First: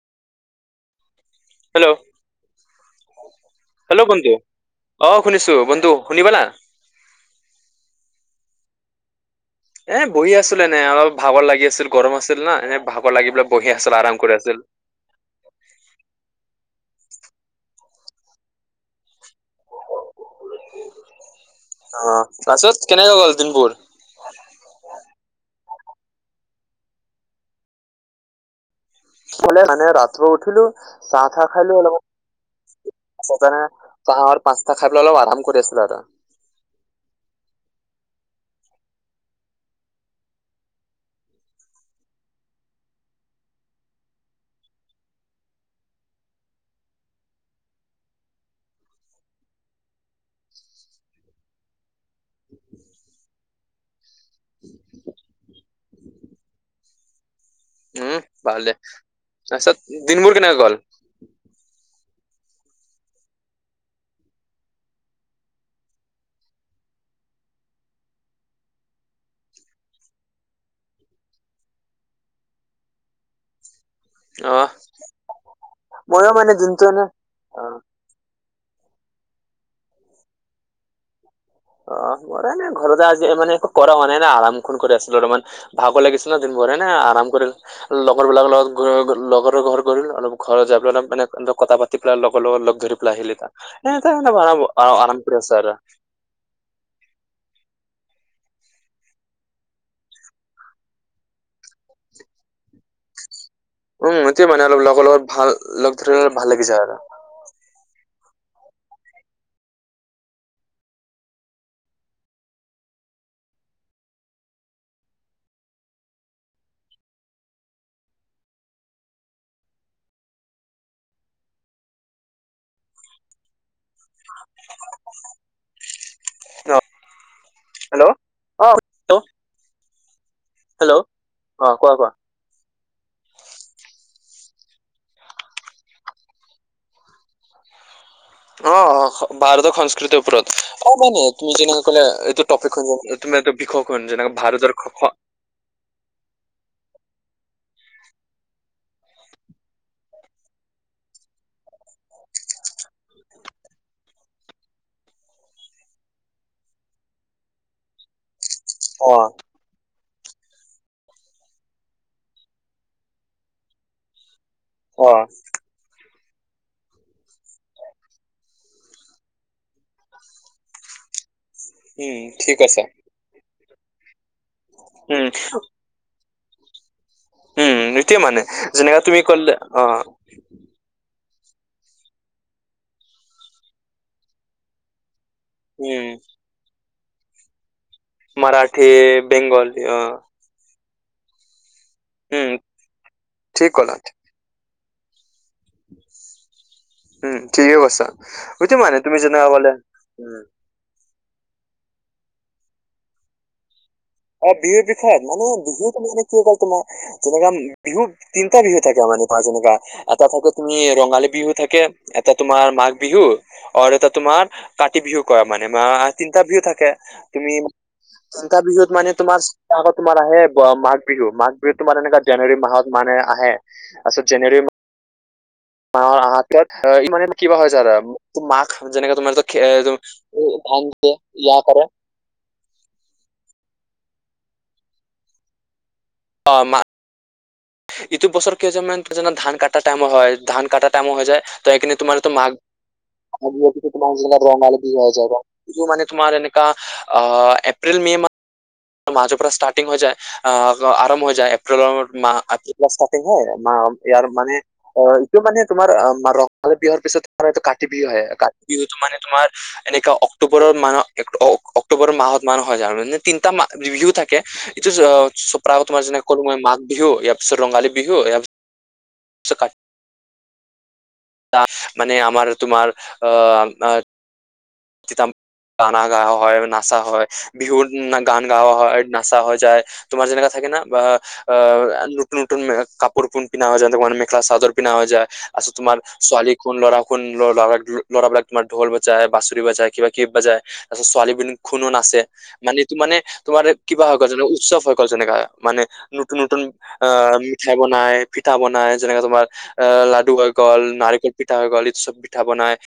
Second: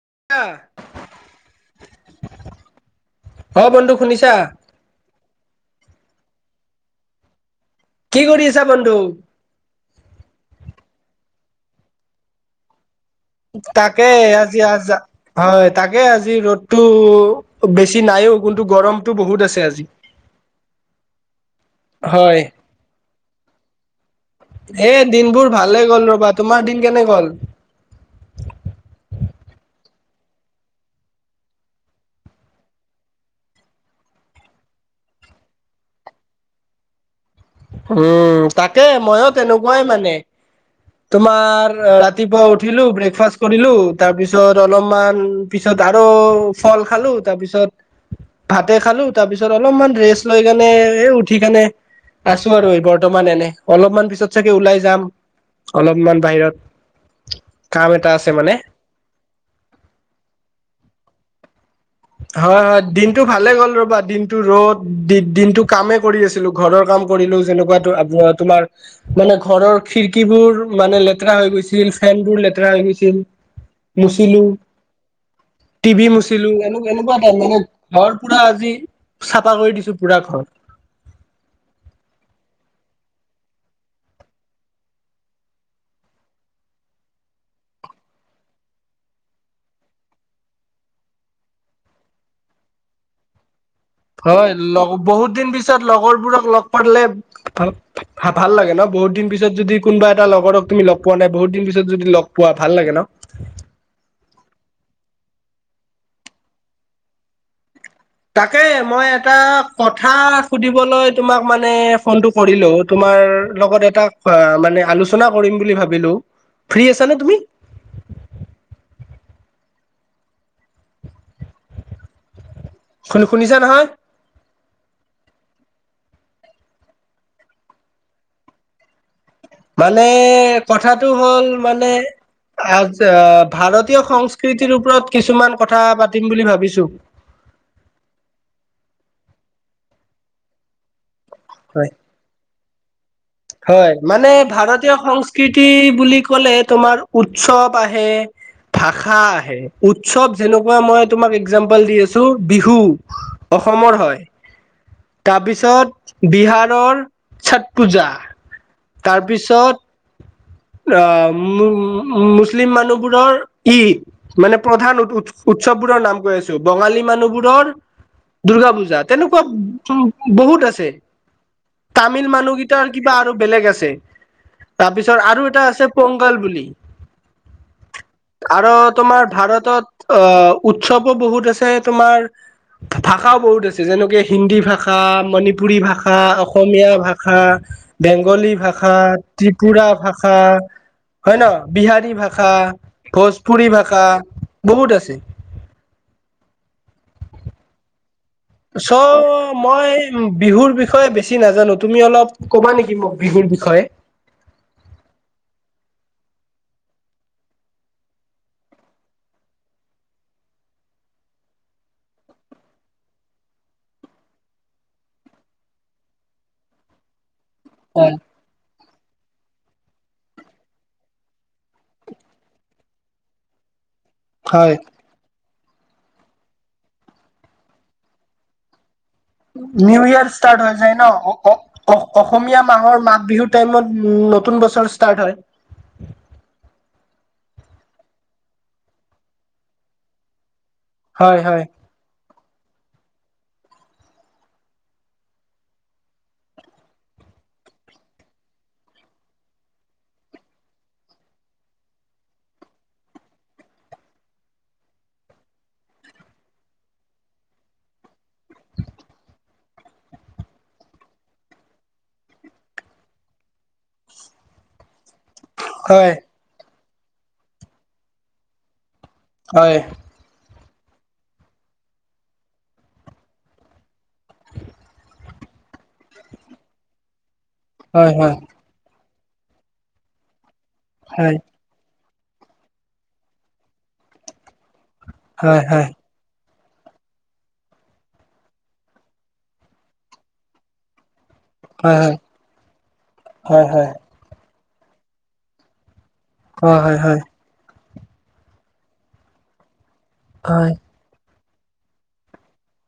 অহ hello অ hello শুনিছা বন্ধু অ শুনিছো বন্ধু বন্ধু শুনি পালা কি কৰি আছা বন্ধু এ বহি আছিলো এনে অলপ ভাগৰ লাগি আছিল গৰম আছিল না এনে ভাগৰ লাগি পেলাই বহি আছিল তাকে আৰাম কৰি আছিল আজি আজি। আ হয় তাকে আজি ৰ'দতটো বেছি বেছি নাইও কোনতোগৰম টো বহুত আছে আজি অ হয় তাৰপিছত কেনেকে গ'ল দিনবোৰ এ দিনবোৰ ভালে গ'ল ৰবা তোমাৰ দিন কেনে গল হলে মানে ৰাতিপুৱা উঠিলো চাহ চাহ খাইলো অলপ খগেনে চাহ আৰু পাঁচটা খাই পেলালো আধা মুখ উম তাকে মইয়ো তেনেকুৱাই মানে তোমাৰ ৰাতিপুৱা উঠিলো ব্ৰেকফাষ্ট কৰিলো তাৰ পিছত অলপমান পিছত পিছত আৰু ফল খালো তাৰপিছত ভাতে খালো তাৰ পিছত অলপমান ৰেষ্ট লৈ কেনে এ উঠি কেনে আছো আৰু এই বৰ্তমান এনে অলপমান পিছত চাগে ওলাই যাম অলপমান বাহিৰত কাম এটা উম আছে মানে ভাল দে। তাপিছত দিনবোৰ কেনেকৈ গল? হয় হয় দিনটো ভালে গ'ল ৰ'বা। দিনটো ৰ'দ দি দিনটো কামে কৰি আছিলো ঘৰৰ কাম। কৰিলও যেনেকুৱা তোৰ আত্ম হোৱা তোলাৰ মানে খিৰিকীবোৰ মানে লেতেৰা হৈ গৈছিল। ফেনবোৰ লেতেৰা হৈ গৈছিল মুচিলো। অ টি ভি ময়ো মুচিলো। মানে দিনটো এনে তেনেকুৱা অ [unintelligible] ঘৰ পুৰা আজি চাফা কৰি দিছো পুৰা ঘৰত। [unintelligible] নে ঘৰতে আজি মানে কৰা হোৱা নাই না আৰাম খন কৰি আছিলো অলমান। ভাগৰ লাগিছিল ন দিনভৰ। [unintelligible] কম কৰি লগৰ বিলাকৰ লগত লগৰ ঘৰ গলো। অলপ ঘৰ যাবলে। মানে অলপ কথা পাতি পেলাই লগ লগত লগ ধৰিপেলে আহিলো তাক। হয় লগ বহুত দিন আৰু পিছত লগৰবোৰক লগ পালে ভা ভাল লাগে ন বহুত দিন পিছত যদি কোনবা এটা লগৰক তুমি লগ পোৱা নাই। বহুত দিন পিছত যদি লগ পোৱা ভাল লাগে ন। [unintelligible] উম এতিয়া মানে অলপ লগৰ লগত ভাল। লগ ধৰি কিনে ভাল লাগি যায় আৰু। তাকে মই এটা কথা সুধিবলৈ তোমাক মানে ফোনটো কৰিলো। তোমা তোমাৰ লগত এটা অ মানে আলোচনা কৰিম বুলি ভাবিলো। ফ্ৰী আছা নে তুমি? শুনি শুনিছা নহয়? হেল্ল' আহ হেল্ল'। মানে হেল্ল' অ কথাটো হ'ল মানে কোৱা কোৱা আচ্ছা ভাৰতীয় সং সংস্কৃতিৰ ওপৰত কিছুমান কথা পাতিম বুলি ভাবিছো। অ অ ভাৰতৰ সংস্কৃতিৰ ওপৰত। অ মানে তুমি হয় যেনেকে ক'লে এইটো তপিক [unintelligible] হয় মানে ভাৰতীয় সংস্কৃতি বুলি ক'লে তোমাৰ উৎসৱ আহে, ভাষা আহে। উৎসৱ যেনেকুৱা মই তোমাক একজাম্পল দি আছো বিহু। অসমৰ হয়। তাপিছত বিহাৰৰ ছত পূজা। অ তাৰপিছত। আহ মুছলিম মানুহবোৰৰ ঈদ। মানে প্ৰধান উৎ অ উৎসৱবোৰৰ নাম কৈ আছো। বঙালী মানুহবোৰৰ দুূৰ্গা পূজা তেনেকুৱা বহুত আছে। উম তামিল ঠিক আছে মানুহকেইটাৰ কিবা আৰু বেলেগ আছে। তাপিছত উম আৰু এটা আছে পং কল বুলি। আৰু যেনেকা তুমি তোমাৰ ক'লে অ ভাৰতত অহ উৎসৱো বহুত। আছে তোমাৰ ভাষাও বহুত আছে। যেনেকে হিন্দী ভাষা মণিপুৰী উম, ভাষা, অসমীয়া ভাষা, বেংগলী মাৰাঠী, ভাষা, বেংগলী ত্ৰিপুৰা অ ভাষা হয় ন বিহাৰী, ভাষা, উম, ভজপুৰী ঠিক ক'লা ভাষা বহুত আছে। উম ঠিকে কৈছা। সেইটো মানে চ' তুমি যেনেকা ক'লে মই উম, বিহুৰ বিষয়ে বেছি নাজানো। তুমি অলপ ক'বা নেকি মোক বিহুৰ বিষয়ে। অ বিহুৰ বিষয়ত মানে বিহুত মানে কি কয় তোমাৰ যেনেকা বিহু তিনিটা বিহু থাকে আমাৰ। হেনেকা যেনেকা। এটা থাকে তুমি ৰঙালী বিহু থাকে এটা তোমাৰ মাঘ বিহু অৰু এটা তোমাৰ কাতি বিহু কয় মানে মা তিনিটা বিহু থাকে। তুমি তিনটা বিহুত মানে তোমাৰ [unintelligible] তোমাৰ আহে মাঘ বিহু। মাঘ বিহু তোমাৰ এনেকা জানুৱাৰী মাহত মানে আহে। পাছত জানুৱাৰী মা হয় মাহৰ হাতত এইটো কিবা হৈছে ৰ তো মাঘ যেনেকে তোমাৰ এইটো খে- এইটো নিউ ইয়াৰ ষ্টাৰ্ট হৈ ধান যায় ন। দিয়ে ইয়া অ কৰে অ অসমীয়া মাহৰ মাঘ বিহুৰ টাইমত উম নতুন বছৰ ষ্টাৰ্ট হয়। অ মা। ইটো বছৰ কেইজনমান কেইজনমান ধান কাটা টাইম হয়। ধান কাটা টাইমো হৈ হয় যায়। ত সেইখিনি তোমাৰটো মাঘ হয় [inaudible] তোমাৰ যে ৰঙালী বিহু হৈ যায় ৰ মানে তোমাৰ এনেককা এপ্ৰিল মে ম মাৰ্চৰ পৰা ষ্টাৰ্টিং হৈ যায় আহ আৰম্ভ হৈ যায় এপ্ৰিলৰ মা ষ্টাৰ্টিং হয় মা ইয়াৰ মানে অ এইটো মানে তোমাৰ ৰঙালী বিহুৰ পিছত তোমাৰ এইটো কাতি বিহু আহে কাতি বিহু মানে তোমাৰ এনেকা অক্টোবৰৰ মাহ অক্টোবৰৰ মাহত মা হয় যায় এৰিভিউ থাকে এইটো প্ৰায় তোমাৰ হয় যেনে কলো মই মাঘ বিহু ইয়াৰ পিছত ৰঙালী বিহু ইয়াৰ হয় ত মানে আমাৰ তোমাৰ আ- গানা গাৱা হয় নাচা হয় বিহুত হয় হয় গান গাৱা হয় নাচা হৈ যায়। তোমাৰ যেনেকা থাকে ন বা হয় আ নতন কাপোৰ পিধা যায় ত মেখা চাদৰ পিন্ধাহৈ যায়। হয় আছ হয় তোমাৰ ছোৱালী কোন লৰা শোন লৰা ল'ৰাবলাক তোমাৰ ঢল বজাই বাচৰি বাজায় কিবা কিব বাজাই তাৰপিছত ছোৱালী- খুনু নাচছে মানে ত মানে তোমাৰ হয় হয় হয় কিবা হৈ গ'ল যে উৎসৱ হৈ গ'ল যেনেকাা মানে। নতন নতুন হয় হয় হয় আহ মিঠাই বনায় পিঠা বনায় যেনেকে তোমাৰ- এ লাডু হৈ গ'ল নাৰিকল পিঠা হৈ গ'ল এই চব পিঠা বনাই-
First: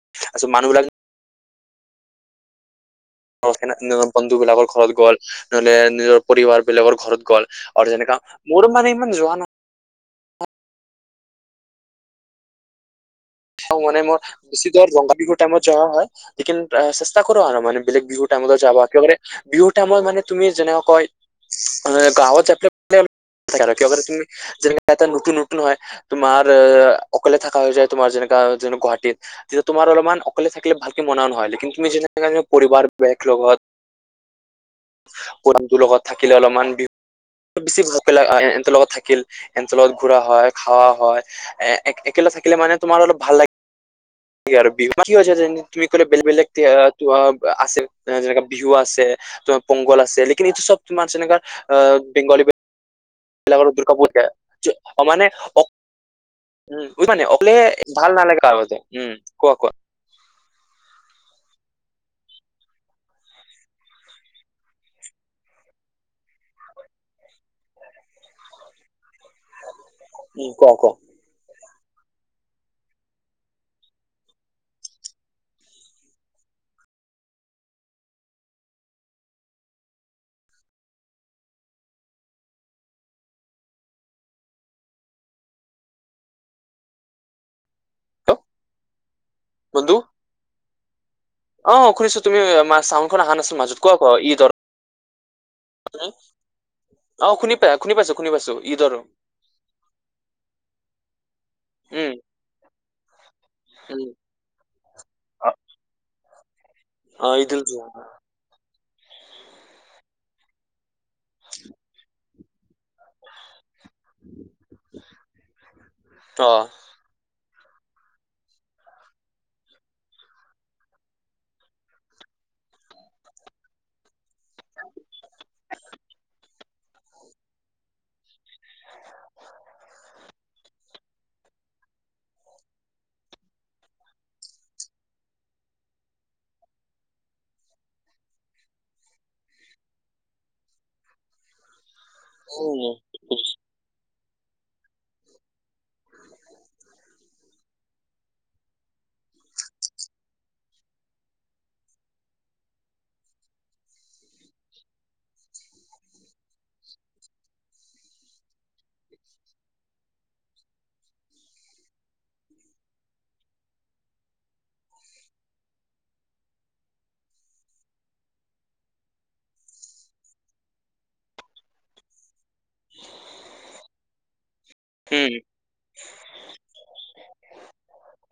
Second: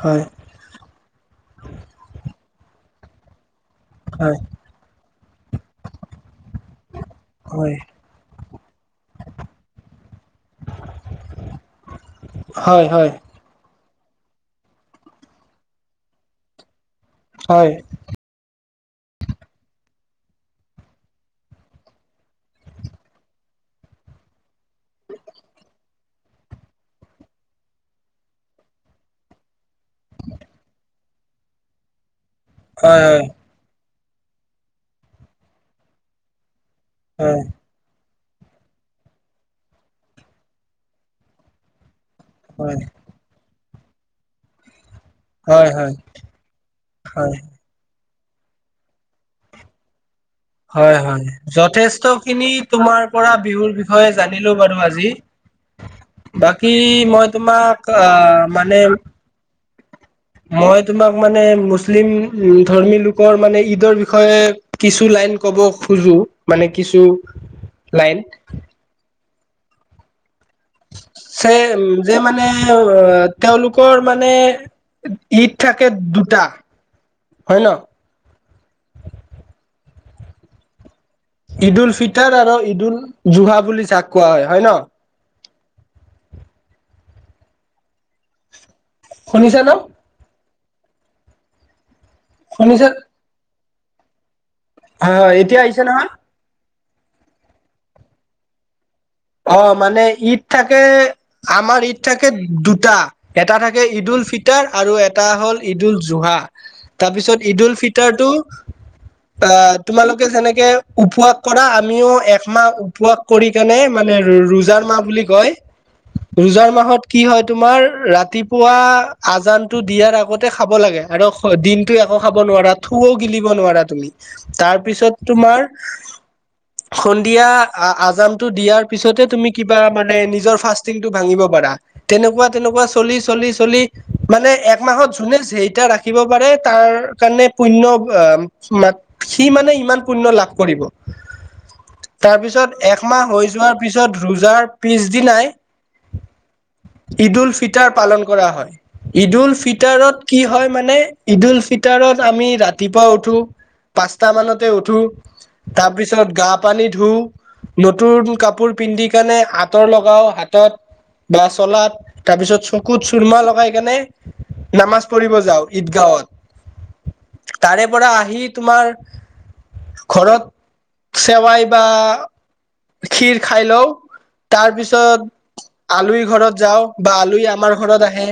হয় হয় তাৰছত মানুহ বিলাক- স হয় হয় বন্ধু বিলাকৰ ঘৰত গ'ল নহলে নিজৰ পৰিবাৰ বিলাকৰ ঘৰত গ'ল আৰু যেনেকা মোৰো মানে ইমান যোৱা নাই- হয় হয়। মে মই বেছি দৰ ৰংগা বিহুৰ টাইমত যোৱা হয় লিন কৰো আৰু মানে বেগ বিহু টাইমতও যাবা। একেবাৰে বিহু টাইমত মানে তুমি যেনেক কয় গাঁৱত যাব। আৰু তুমি যেনেে এটা নতুন নতুন হয় তোমাৰ মা অকলে থাকা হযা তোমাৰ যেনে- যেনো গুৱাহাটত তেতিয়া তোমাৰ অলপমান অকলে থাকিলে ভালকে মনাও নহয় তুমি যে- পৰিবাৰ হয় হয় হয় হয় বগ লগত পৰিমটো লগত থাকিলে অলপমান- উ এলোক এৰ লগত থাকিল এতৰ লগত ঘুৰা হয় খাৱা হয়। এ একো থাকিলে মানে তোমাৰ অলপ ভাল লাগে আৰু বিহু- কি হৈছে যে হয় তুমি হয় ক বেগ অ বেলেগ আছিল। যেনেকা বিহু আছে তোমাৰ পংগল আছে। কিন্ত এইটো চব হয় হয় মানছেেনেগাৰ যথেষ্ট বেংগলী- খিনি তোমাৰ পৰা বিহুৰ দুৰ্গ বিষয়ে পূজ জানিলো বাৰু আজি মানে অ বাকী উ মই মানে অকলে তোমাক ভাল আহ নালাগে মানে কাগজে উম কোৱা কোৱা মই তোমাক মানে মুছলিম ধৰ্মী লোকৰ মানে ঈদৰ বিষয়ে কিছু লাইন ক'ব খোজো মানে কিছু লাইন উম কোৱা কোৱা উ যে মানে তেওঁলোকৰ মানে। ঈদ থাকে দুটা হয়। ন ঈদুল ফিতাৰ আৰু ঈদুল জুহা বুলি যাক কোৱা হয় হয়। ন হেল্ল' শুনিছে ন বন্ধু অ খুনিছো তুমি মাৰ শুনিছা চাউনখন অহা নাছিল মাজত কোৱা ক ঈদৰ হয় হয় এতিয়া আহিছে নহয়। অ শুনি পাই শুনি পাইছো শুনি পাইছো। ঈদ আৰু অ মানে ঈদ থাকে আমাৰ ঈদ উম থাকে দুটা এটা থাকে। ঈদুত উম ঈদুল ফিতাৰ আৰু এটা হ'ল ঈদল জুহা অ তাৰপিছত ঈদ উল ঈদুল জুহা ফিতাৰটো- [inaudible] অ তোমালোকে যেনেকে উপবাস কৰা আমিও একমাহ উপবাস কৰি কেনে- মানে ৰোজাৰ মাহ বুলি কয় অ ৰোজাৰ মাহত কি হয়। তোমাৰ ৰাতিপুৱা আজানতটো দিয়াৰ আগতে খাব লাগে আৰু দিনতটো একো খাব- ন থুও গিলিব নোৱাৰা তুমি তাৰপিছত তোমাৰ- সন্ধিয়া আজামতটো দিয়াৰ। পিছতে তুমি কিবা মানে নিজৰ ফাষ্টিংটো ভাঙিব পাৰা তেনেকুৱা তেনেকুৱা চলি চলি চলি। মানে একমাহত যোনে যেইটা ৰাখিব পাৰে তাৰ কাৰণে পুণ্য ম। সি মানে ইমান পুণ্য লাভ কৰিব। তাৰ পিছত উম, একমাহ হৈ যোৱাৰ পিছত ৰোজাৰ পিছ দিনাই। ঈদুল ফিতাৰ পালন কৰা হয়। ঈদুল ফিতাৰত কি হয় মানে ঈদুল ফিতাৰত আমি ৰাতিপুৱা উঠো। পাঁচটা মানতে উঠো তাৰপিছত গা পানী ধুওঁ। নতুন কাপোৰ পিন্ধি কাৰনে আঁতৰ লগাও হাতত। বা চলাত তাৰপিছত চকুত চুৰমা লগাই কেনে। নামাজ পৰিব যাওঁ ঈদগাঁৱত। তাৰে পৰা আহি তোমাৰ। ঘৰত চেৱাই বা ক্ষীৰ খাই লও তাৰপিছত। আলোহী ঘৰত যাওঁ বা আলোহী আমাৰ ঘৰত আহে।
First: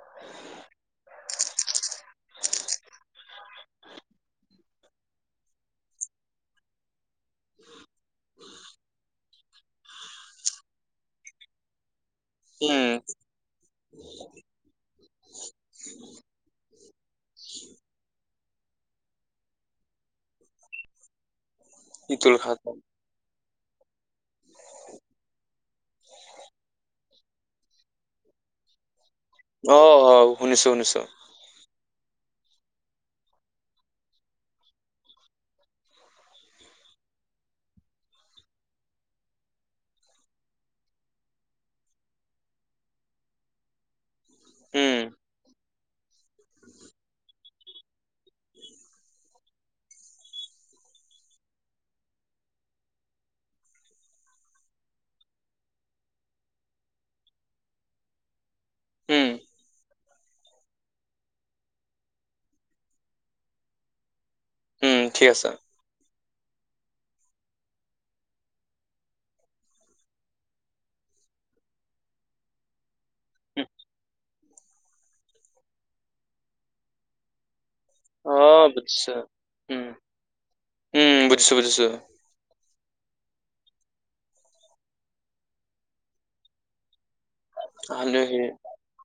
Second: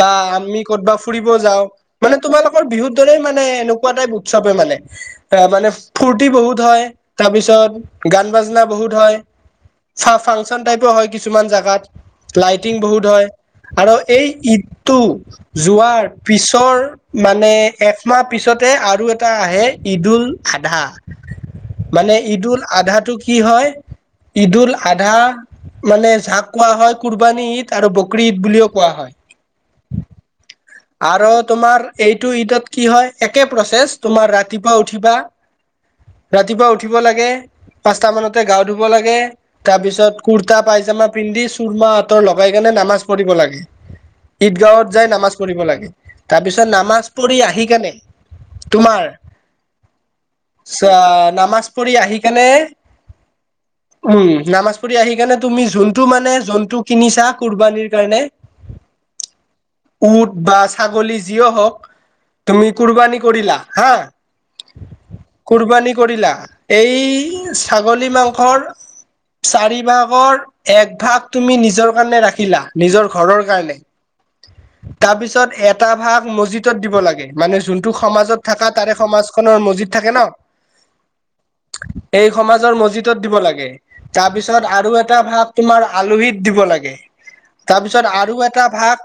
বা আমি কৰ'তবা ফুৰিব যাও মানে তোমালোকৰ বিহুৰ দৰে মানে এনেকুৱা টাইপ উৎসৱ হয় মানে। এ মানে ফৰ্তি বহুত হয় তাৰপিছত গান বাজনা বহুত হয়। ফাংচন টাইপো হয় কিছুমান জোগাত। লাইটিং উম, বহুত হয় আৰু এই ঈদটো যোৱাৰ পিছৰ। মানে একমাহ পিছতে আৰু এটা আহে ঈদুল আধা। মানে ইটোল খাত ঈদুল আধাটো কি হয় ঈদুল আধা মানে জাক। কোৱা হয় কুৰবানী ঈদ আৰু বকৰি ঈদ বুলিও কোৱা হয়। অ অ শুনিছো শুনিছো। আৰু তোমাৰ এইটো ঈদত কি হয় একে প্ৰচেছ তোমাৰ ৰাতিপুৱা উঠিবা। ৰাতিপুৱা উঠিব লাগে। পাঁচট মানতে গা ধুব লাগে তাৰ পিছত কুুৰ্তা পাইজামা পিন্ধি চুৰমা আঁতৰ লগাই কেনে। নামাজ পঢ়িব লগে উম, ঈদগাঁৱত যাই। কৰিব লাগে তাৰপিছত নামাজ পঢ়ি আহি কেনে তোমাৰ। চ নামাজ পঢ়ি আহিকনে। উম নামাজ পঢ়ি আহি কাৰণে তুমি যোনটো মানে জন্তু কিনিছা কুৰবানীৰ কাৰণে। উম, উট বা ছাগলী, যিও হওক তুমি কুৰবানী কৰিলা হা। উম, ঠিক আছে। কুৰবানী কৰিলা এই ছাগলী মাংসৰ। চাৰি ভাগৰ এক ভাগ তুমি নিজৰ কাৰণে ৰাখিলা নিজৰ ঘৰৰ উম, কাৰণে। তাৰপিছত এটা ভাগ মছজিদত দিব লাগে মানে যোন। তোক সমাজত অ', থকা তাৰে বুজিছো। সমাজখনৰ উম, মজিদ থাকে ন। উম, বুজিছো বুজিছো। এই সমাজৰ মছজিদত দিব লাগে। তাৰ পিছত আৰু এটা ভাত তোমাৰ আলহীত দিব লাগে। তাৰপিছত আৰু আলহী এটা ভাগ।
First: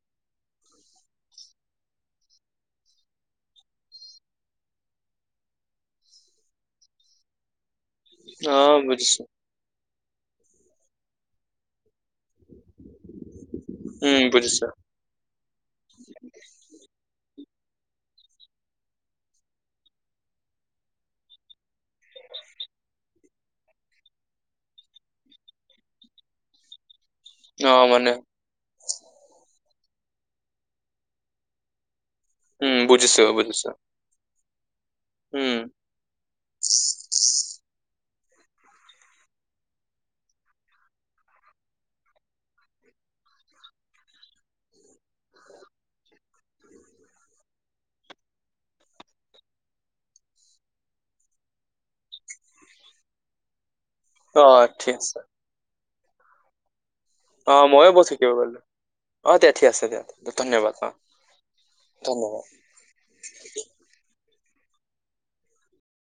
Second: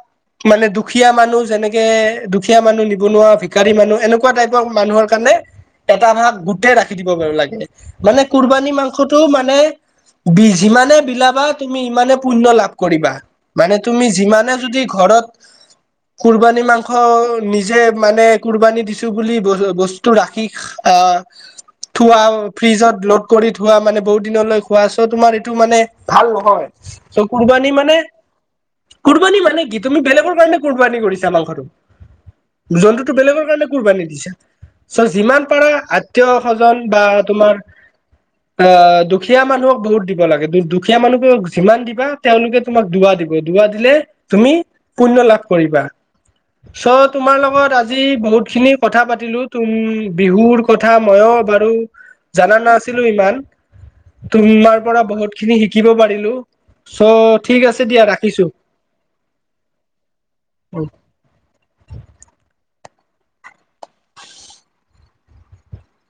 মানে দুখীয়া মানুহ যেনেকে দুখীয়া মানুহ নিবনুৱা ভিকাৰী মানুহ এনেকুৱা টাইপৰ মানুহৰ কাৰণে। এটা ভাগ গোটেই ৰাখি দিব পাৰো লাগে। মানে কুৰবানী অ', মাংসটো বুজিছো। মানে বি যিমানে বিলাবা তুমি ইমানে। পুণ্য লাভ কৰিবা মানে তুমি উম, যিমানেই বুজিছো। যদি ঘৰত। কুৰবানী মাংস। নিজে মানে কুৰবানী দিছো বুলি ব বস্তু ৰাখি আহ। থোৱা ফ্ৰিজত লোড কৰি থোৱা মানে বহুত দিনলৈ খোৱা চ তোমাৰ এইটো মানে ভাল নহয়। চ' কুৰবানী মানে কুৰবানী মানে কি তুমি বেলেগৰ কাৰণে কুুৰবানী কৰিছা মাংসটো। উম, জন্তুটো বুজিছো বেলেগৰ বুজিছো। কাৰণে কুৰবান দি ছাহ। চ যিমান উম। পাৰা আতীয় সজন বা তোমাৰ। অ, দুখীয়া মানুহক বহুত দিব লাগে দুখীয়া মানুহক যিমান দিবা তেওঁলোকে তোমাক দুৱা দিব দুুৱা। দিলে তুমি পুণ্য লাভ কৰিবা। চ' তোমাৰ লগত আজি বহুত খিনি কথা পাতিলো তুম বিহুৰ কথা ময়ো বাৰু জাননা নাছিলো ইমান অ', তোমাৰ ঠিক পৰা আছে। বহুত খিনি শি শিকিব পাৰিলোঁ, শো, অ', ঠিক ময়ো আছে দিয়া বহুত শিকিব ৰাখিছোঁ। পাৰিলো। অ', দিয়া ঠিক আছে দিয়ক ধন্যবাদ অ, ধন্যবাদ।